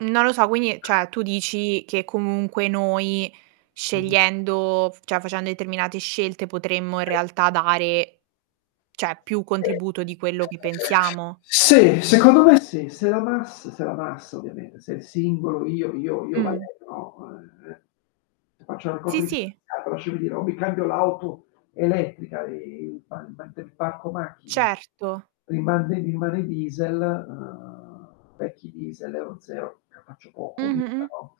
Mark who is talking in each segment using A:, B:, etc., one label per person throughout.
A: Non lo so quindi cioè, tu dici che comunque noi
B: Mh-mh.
A: scegliendo cioè, facendo determinate scelte, potremmo in
B: [unintelligible]
A: realtà dare, cioè più contributo di quello che
B: [unintelligible]
A: pensiamo?
B: Sì, secondo me sì. Se la mas se la massa ovviamente, se è il singolo io io io
A: Mh.
B: Valerio, no, ehm, faccio la raccolta
A: Sì, sì.
B: differenziata lasciami dire o mi cambio l'auto elettrica e [unintelligible] parco macchine,
A: Certo.
B: [unintelligible] diesel, uhm, vecchi diesel, Euro 0, me ne faccio
A: Mh,
B: poco o
A: mh,
B: nulla,
A: mh.
B: no.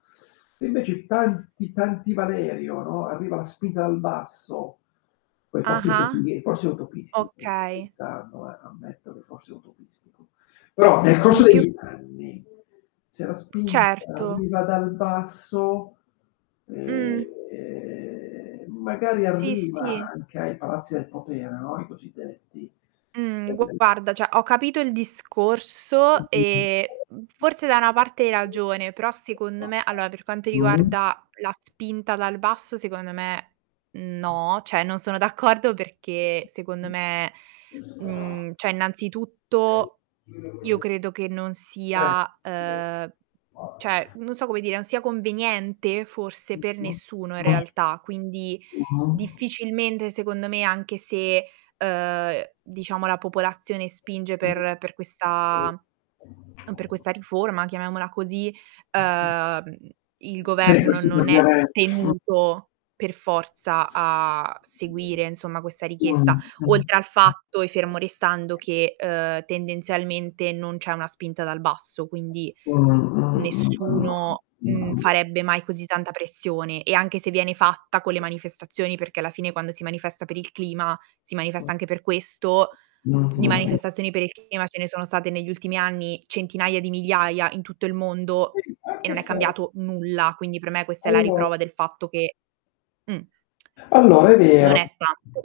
B: Invece tanti, tanti Valerio, no, arriva la spinta dal basso, poi
A: Ah-ah.
B: [unintelligible] forse è utopistico, sto
A: Okay.
B: pensando, eh ammetto che forse è utopistico. Però nel corso
A: Mh, più
B: degli anni se la spinta
A: Certo.
B: arriva dal basso,
A: Mh.
B: ehm, magari
A: Sì,
B: arriva
A: sì.
B: anche ai palazzi del potere, no, i cosiddetti.
A: Mh.
B: [unintelligible]
A: Guarda cioè, ho capito il
B: Mh,
A: discorso
B: mh,
A: e, mhmm, forse da una parte hai ragione, però secondo me allora, per quanto
B: mh. Mh.
A: riguarda la spinta dal basso, secondo me no, cioè non sono d'accordo perché secondo me, mhmm, cioè, innanzitutto io
B: [unintelligible]
A: credo che non
B: Eh.
A: sia, ehm, cioè,
B: [unintelligible]
A: non so come dire, non sia conveniente forse per nessuno in
B: [unintelligible]
A: realtà, quindi
B: [unintelligible]
A: difficilmente secondo me, anche se, uhm, diciamo la popolazione spinge per per questa per
B: [unintelligible]
A: questa riforma, chiamiamola così,
B: [unintelligible]
A: uhm, il
B: Sì,
A: governo
B: questo per
A: non è
B: dire m
A: tenuto per forza a seguire, insomma, questa
B: Mh,
A: richiesta.
B: mh, mh.
A: Oltre al fatto e fermo restando che, ehm, tendenzialmente non c'è una spinta dal basso, quindi nessuno, mhmm,
B: [unintelligible]
A: farebbe mai così tanta pressione e anche se viene fatta con le manifestazioni, perché alla fine quando si manifesta per il clima si
B: Mh.
A: manifesta anche per questo,
B: Mh,
A: di
B: mh, mh.
A: manifestazioni per il clima ce ne sono state negli ultimi anni centinaia di migliaia, in tutto il mondo
B: Sì,
A: e non
B: anche
A: è
B: se
A: cambiato nulla, quindi per me questa è la
B: [unintelligible]
A: riprova del fatto che, mh,
B: Allora, è
A: non
B: vero
A: è tanto.